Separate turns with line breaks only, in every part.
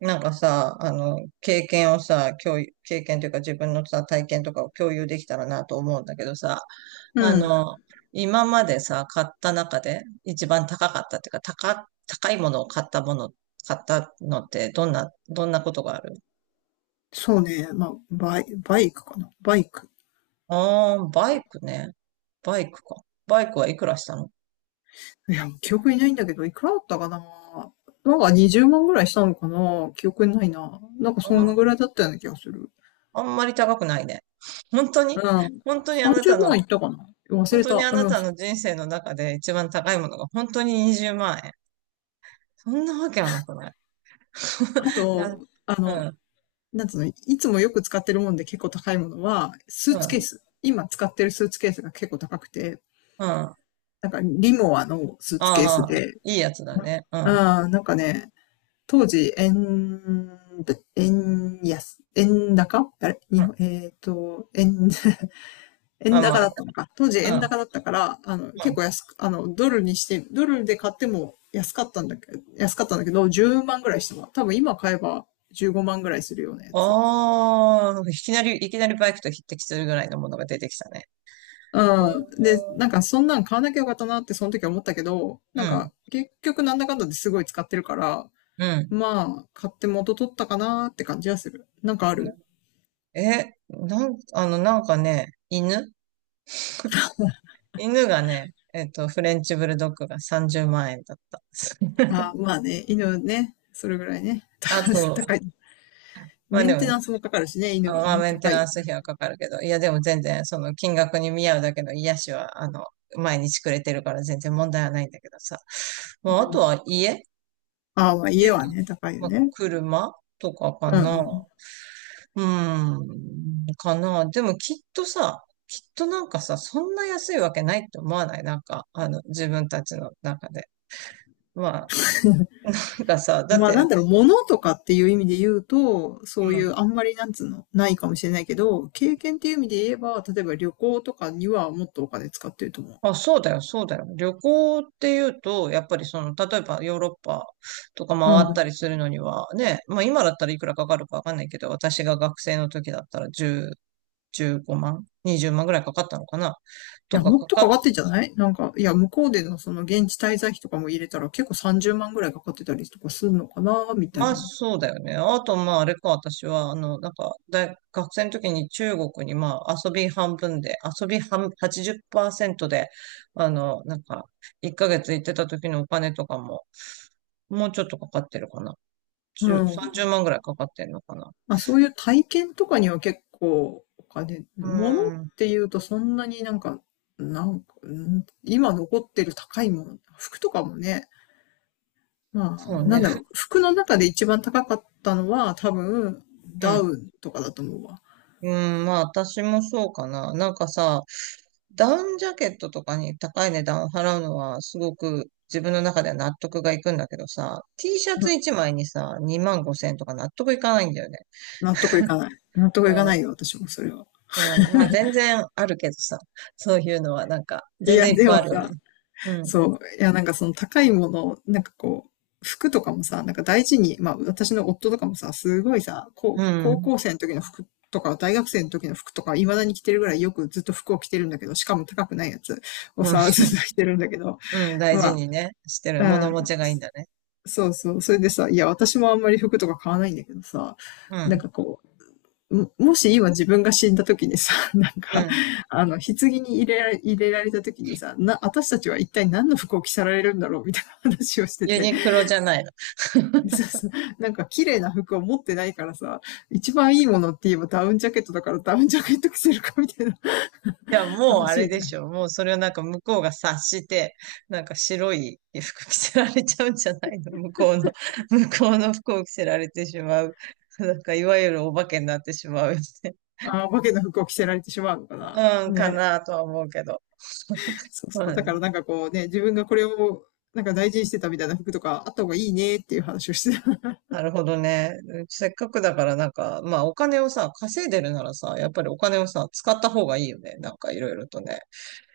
なんかさ、経験をさ、経験というか自分のさ、体験とかを共有できたらなと思うんだけどさ、あ
うん。
の、今までさ、買った中で一番高かったっていうか、高いものを買ったもの、買ったのってどんな、ことがある？
そうね。まあ、バイクかな。バイク。
ああー、バイクね。バイクか。バイクはいくらしたの？
いや、記憶にないんだけど、いくらだったかな。なんか20万ぐらいしたのかな。記憶にないな。なんか
あ
その
ん、
ぐらいだったような気がする。
あんまり高くないね。本当に
うん。
本当にあな
30
たの
万いったかな。忘れた。うん。
人生の中で一番高いものが本当に20万円。そんなわけはなくない？
あ
なん、
と、あ
う
の、
ん、
なんつうの、いつもよく使ってるもんで結構高いものは、スー
う
ツケー
ん、
ス。今使ってるスーツケースが結構高くて、
うん。あ
なんかリモアのスーツケース
あ、
で、
いいやつだね。う
うん、
ん、
なんかね、当時、円安、円高あれ
う
日
ん。
本、えっ、と、円、円
あ、
高
ま
だったのか。当時
あ、
円
う
高だったから、
ん、う
結
ん。
構安く、ドルにして、ドルで買っても安かったんだけど、10万ぐらいしたも多分今買えば15万ぐらいするようなやつ。
ああ、いきなりバイクと匹敵するぐらいのものが出てきたね。う
うん。で、なん
ん、
かそんなん買わなきゃよかったなってその時は思ったけど、
う
なん
ん。
か結局なんだかんだですごい使ってるから、
うん。
まあ、買って元取ったかなーって感じはする。なんかある。
え、なんかね、犬がね、フレンチブルドッグが30万円だった。
ああ、まあね、犬ね、それぐらいね。
あと、
高い。
まあ
メ
で
ンテ
も
ナ
ね、
ンスもかかるしね、犬は
まあ、
ね、
メンテ
高い
ナ
よ
ンス
ね。
費はかかるけど、いや、でも全然、その金額に見合うだけの癒しは、毎日くれてるから全然問題はないんだけどさ。ま
う
あ、あと
ん。
は
ああ、まあ家
家
は
と、
ね、高いよ
まあ、
ね。
車とかか
う
な。
んうん。
うーん、かな。でもきっとさ、きっとなんかさ、そんな安いわけないって思わないなんか、自分たちの中で。まあ、なんかさ、だっ
まあなん
て、
だろう、物とかっていう意味で言うと、そういうあんまりなんつうの、ないかもしれないけど、経験っていう意味で言えば、例えば旅行とかにはもっとお金使ってると思
あ、そうだよ、そうだよ。旅行っていうと、やっぱりその、例えばヨーロッパとか
う。う
回った
ん。
りするのには、ね、まあ今だったらいくらかかるかわかんないけど、私が学生の時だったら10、15万、20万ぐらいかかったのかな、
い
と
や、
か
もっ
か
とか
かっ、
かってんじゃない、なんか、いや、向こうでのその現地滞在費とかも入れたら結構30万ぐらいかかってたりとかするのかな、みた
ま
い
あ
な。
そうだよね。あとまああれか、私は、なんか学生の時に中国にまあ遊び半分で、遊び半、80%で、なんか、1ヶ月行ってた時のお金とかも、もうちょっとかかってるかな。
う
10、30
ん。
万ぐらいかかってんのかな。
まあ、そういう体験とかには結構お金、
う
物っ
ーん、
ていうとそんなになんか、なんか、うん今残ってる高いもの、服とかもね、
そう
まあ、な
ね、
んだろう、服の中で一番高かったのは多分、
う
ダ
ん。
ウンとかだと思うわ。
うん、まあ私もそうかな。なんかさ、ダウンジャケットとかに高い値段を払うのはすごく自分の中では納得がいくんだけどさ、T シャ
う
ツ
ん。
1枚にさ、2万5千円とか納得いかないんだよね。
納得いかない。納得いかな
う
いよ、私もそれは。
ん、うん、まあ全然あるけどさ、そういうのはなんか
い
全然
や、
いっ
で
ぱい
も
あるよね。
さ、
うん、
そう。いや、なんかその高いもの、服とかもさ、なんか大事に、まあ私の夫とかもさ、すごいさ、
う
こう高
ん、
校生の時の服とか、大学生の時の服とか、未だに着てるぐらいよくずっと服を着てるんだけど、しかも高くないやつを
うん、
さ、ずっと着てるんだけど、
うん、大
ま
事
あ、
にね、してる。
う
物
ん、
持ちがいいんだね。
そうそう。それでさ、いや、私もあんまり服とか買わないんだけどさ、
う
なん
ん、
かこう、もし今自分が死んだ時にさ、なん
う
か、
ん。
あの、棺に入れられ、入れられた時にさ、私たちは一体何の服を着せられるんだろうみたいな話をして
ユ
て、
ニクロじゃない？
そうそう、なんか綺麗な服を持ってないからさ、一番いいものって言えばダウンジャケットだからダウンジャケット着せるかみたいな
いや、もうあ
話
れ
に
で
なる。
しょ。もうそれをなんか向こうが察して、なんか白い服着せられちゃうんじゃないの、向こうの。向こうの服を着せられてしまう。なんかいわゆるお化けになってしまうよね。
ああ、お化けの服を着せられてしまうのか な。
うん、か
ね。
なとは思うけど。
そうそ
ま
う。
あ
だか
ね。
らなんかこうね、自分がこれをなんか大事にしてたみたいな服とかあった方がいいねっていう話をしてた。
なるほどね。せっかくだからなんか、まあお金をさ、稼いでるならさ、やっぱりお金をさ、使った方がいいよね。なんかいろいろとね。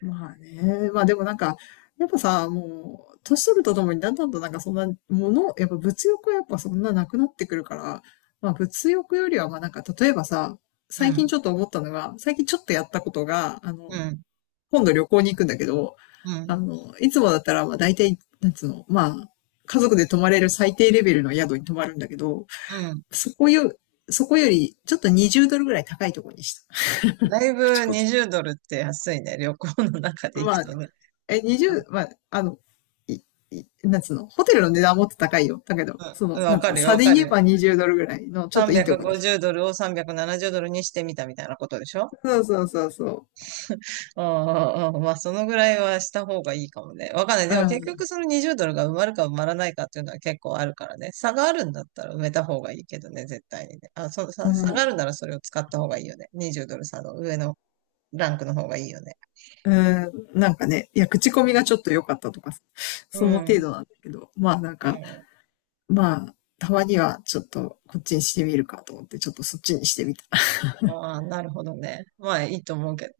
まあね。まあでもなんか、やっぱさ、もう、年取るとともにだんだんとなんかそんなもの、やっぱ物欲はやっぱそんななくなってくるから、まあ物欲よりはまあなんか例えばさ、
う
最近
ん、
ちょっと思ったのが、最近ちょっとやったことが、あ
う
の、
ん、
今度旅行に行くんだけど、
う
あ
ん、
の、いつもだったらまあ大体、なんつうの、まあ、家族で泊まれる最低レベルの宿に泊まるんだけど、
うん。
そこよ、そこよりちょっと20ドルぐらい高いところにした。
だい
口
ぶ
コミ。
20ドルって安いね。旅行の中で行く
まあ、
とね。
え、20、
う
ま
ん、
あ、あの、い、い、なんつうの、ホテルの値段はもっと高いよ。だけど、そ
うん
の、
わ
なんつう
か
の、
るよ、
差
わ
で
かる
言え
よ。
ば20ドルぐらいの、ちょっといいとこに。
350ドルを370ドルにしてみたみたいなことでしょ？
そうそうそうそ
うんうんうん。まあ、そのぐらいはした方がいいかもね。わかんない。
う。
で
う
も結局
ん、
その20ドルが埋まるか埋まらないかっていうのは結構あるからね。差があるんだったら埋めた方がいいけどね、絶対にね。あ、
う
差があ
ん、
るならそれを使った方がいいよね。20ドル差の上のランクの方がいいよね。
うん、なんかね、いや、口コミがちょっと良かったとか、
う
その程
ん。
度なんだけど、まあなん
う
か、
ん。
まあ、たまにはちょっとこっちにしてみるかと思って、ちょっとそっちにしてみた。
ああ、なるほどね。まあ、いいと思うけど。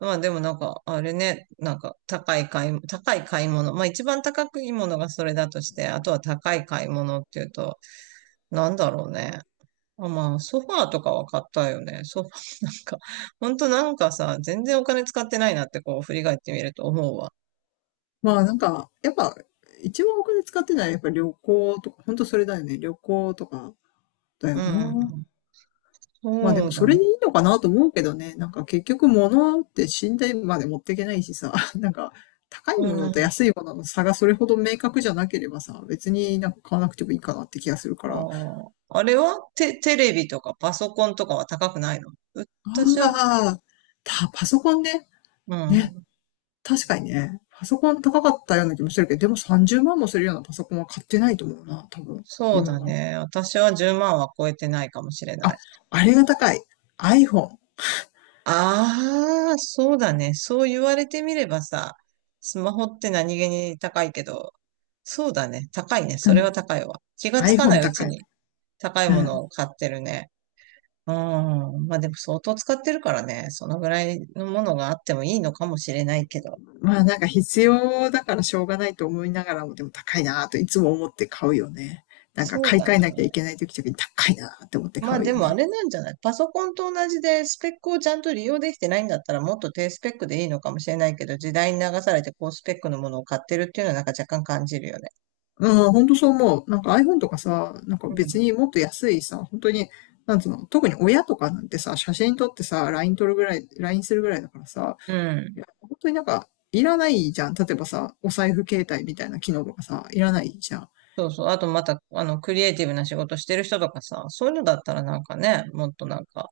まあでもなんか、あれね、なんか高い買い物。まあ一番高くいいものがそれだとして、あとは高い買い物っていうと、なんだろうね。あ、まあソファーとかは買ったよね。ソファー。 なんか、ほんとなんかさ、全然お金使ってないなってこう振り返ってみると思うわ。
まあなんか、やっぱ、一番お金使ってないのはやっぱ旅行とか、ほんとそれだよね。旅行とかだよ
う
な。
ん。
まあで
そ
も
うだ
それ
ね。
でいいのかなと思うけどね。なんか結局物って信頼まで持っていけないしさ、なんか高い
う
ものと
ん。
安いものの差がそれほど明確じゃなければさ、別になんか買わなくてもいいかなって気がするか
あ
ら。あ
ー、あれはテレビとかパソコンとかは高くないの？私は、
あ、パソコンね。
う
ね。
ん。
確かにね。パソコン高かったような気もするけど、でも30万もするようなパソコンは買ってないと思うな、多分。
そう
今
だ
は。
ね。私は10万は超えてないかもしれな
あ、
い。
あれが高い。iPhone。
ああ、そうだね。そう言われてみればさ、スマホって何気に高いけど、そうだね。高いね。
う
それ
ん。
は高いわ。気がつかな
iPhone
いう
高
ち
い。
に高い
う
もの
ん。
を買ってるね。うん。まあでも相当使ってるからね。そのぐらいのものがあってもいいのかもしれないけど。
まあなんか必要だからしょうがないと思いながらも、でも高いなぁといつも思って買うよね。なんか
そう
買い
だ
替えなきゃい
ね。
けない時とに高いなぁって思って
ま
買
あ
う
で
よ
もあ
ね。
れなんじゃない？パソコンと同じでスペックをちゃんと利用できてないんだったらもっと低スペックでいいのかもしれないけど、時代に流されて高スペックのものを買ってるっていうのはなんか若干感じるよね。
うん、ほんとそう思う。なんか iPhone とかさ、なんか別にもっと安いさ、本当に、なんつうの、特に親とかなんてさ、写真撮ってさ、LINE するぐらいだからさ、
う
い
ん。
や、本当になんかいらないじゃん。例えばさ、お財布携帯みたいな機能とかさ、いらないじゃん。
そうそう。あとまた、クリエイティブな仕事してる人とかさ、そういうのだったらなんかね、もっとなんか、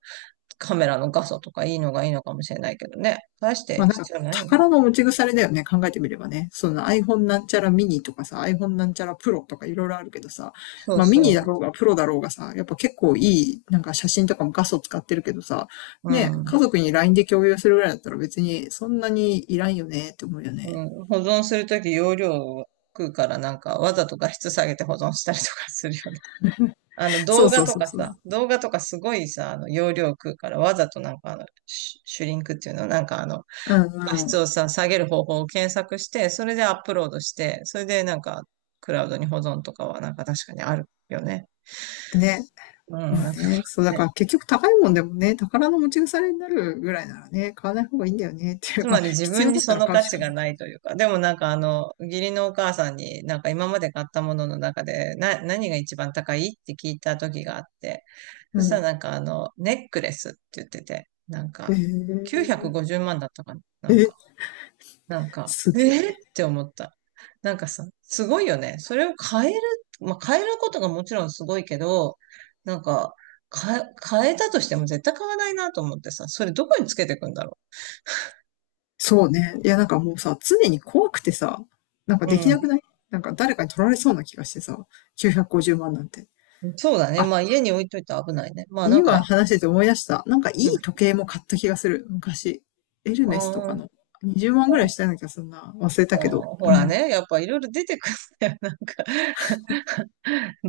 カメラの画素とかいいのがいいのかもしれないけどね。大して
まあなんか、
必要ないよ。
宝の持ち腐れだよね、考えてみればね。その iPhone なんちゃらミニとかさ、iPhone なんちゃらプロとかいろいろあるけどさ、
そう
まあミニだ
そ
ろうがプロだろうがさ、やっぱ結構いい、なんか写真とかも画素使ってるけどさ、
う。う
ね、家
ん。
族に LINE で共有するぐらいだったら別にそんなにいらんよねって思うよね。
うん、保存するとき容量を食うからなんか、わざと画質下げて保存したりとかするよね。
そうそうそうそう。
動画とかすごいさ、容量食うから、わざとなんかシュシュリンクっていうの、なんか
う
画
ん
質
う
をさ、下げる方法を検索して、それでアップロードして、それでなんか、クラウドに保存とかはなんか確かにあるよね。
ん。ね。
うん。
まあ
なんか
ね、そうだ
ね。
から結局高いもんでもね、宝の持ち腐れになるぐらいならね、買わない方がいいんだよねって、
つ
ま
ま
あ
り自
必
分
要
に
だった
そ
ら
の
買う
価
し
値
かな
が
い。
ないというか、でもなんか義理のお母さんになんか今まで買ったものの中で、何が一番高いって聞いた時があって、そ
う
したら
ん。
なんかネックレスって言ってて、なん
へ
か、950
え。
万だったかな。なん
え、
か
す
え
げ
ー、っ
え。
て思った。なんかさ、すごいよね。それを変える、まあ、変えることがもちろんすごいけど、なんか、か、変えたとしても絶対買わないなと思ってさ、それどこにつけていくんだろ
そうね。いや、なんかもうさ、常に怖くてさ、なんか
う。
でき
う
なくない？なんか誰かに取られそうな気がしてさ、950万なんて。
ん。そうだね。
あ、
まあ家に置いといて危ないね。まあなん
今
か、
話してて思い出した。なんかい
う
い
ん。
時計も買った気がする。昔。エル
あ
メスとかの。
ー
20万ぐらいしたような気がするな。忘れ
あ
たけど。
ー、ほ
う
ら
ん。
ね、やっぱいろいろ出てくるんだよ。なんか、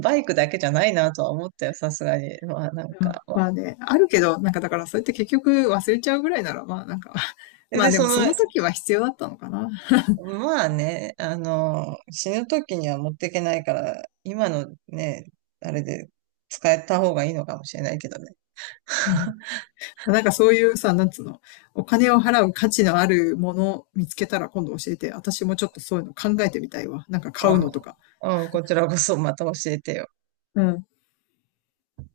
バイクだけじゃないなとは思ったよ、さすがに。まあなん
うん、
か、
まあね、あるけど、なんかだからそうやって結局忘れちゃうぐらいなら、まあなんか まあ
で
でもその時は必要だったのかな。
まあね、死ぬ時には持っていけないから、今のね、あれで使えた方がいいのかもしれないけどね。
うん。 なんかそういうさ、なんつうの、お金を払う価値のあるものを見つけたら今度教えて、私もちょっとそういうの考えてみたいわ。なんか
う
買う
ん、
のとか。
うん、こちらこそまた教えてよ。
うん。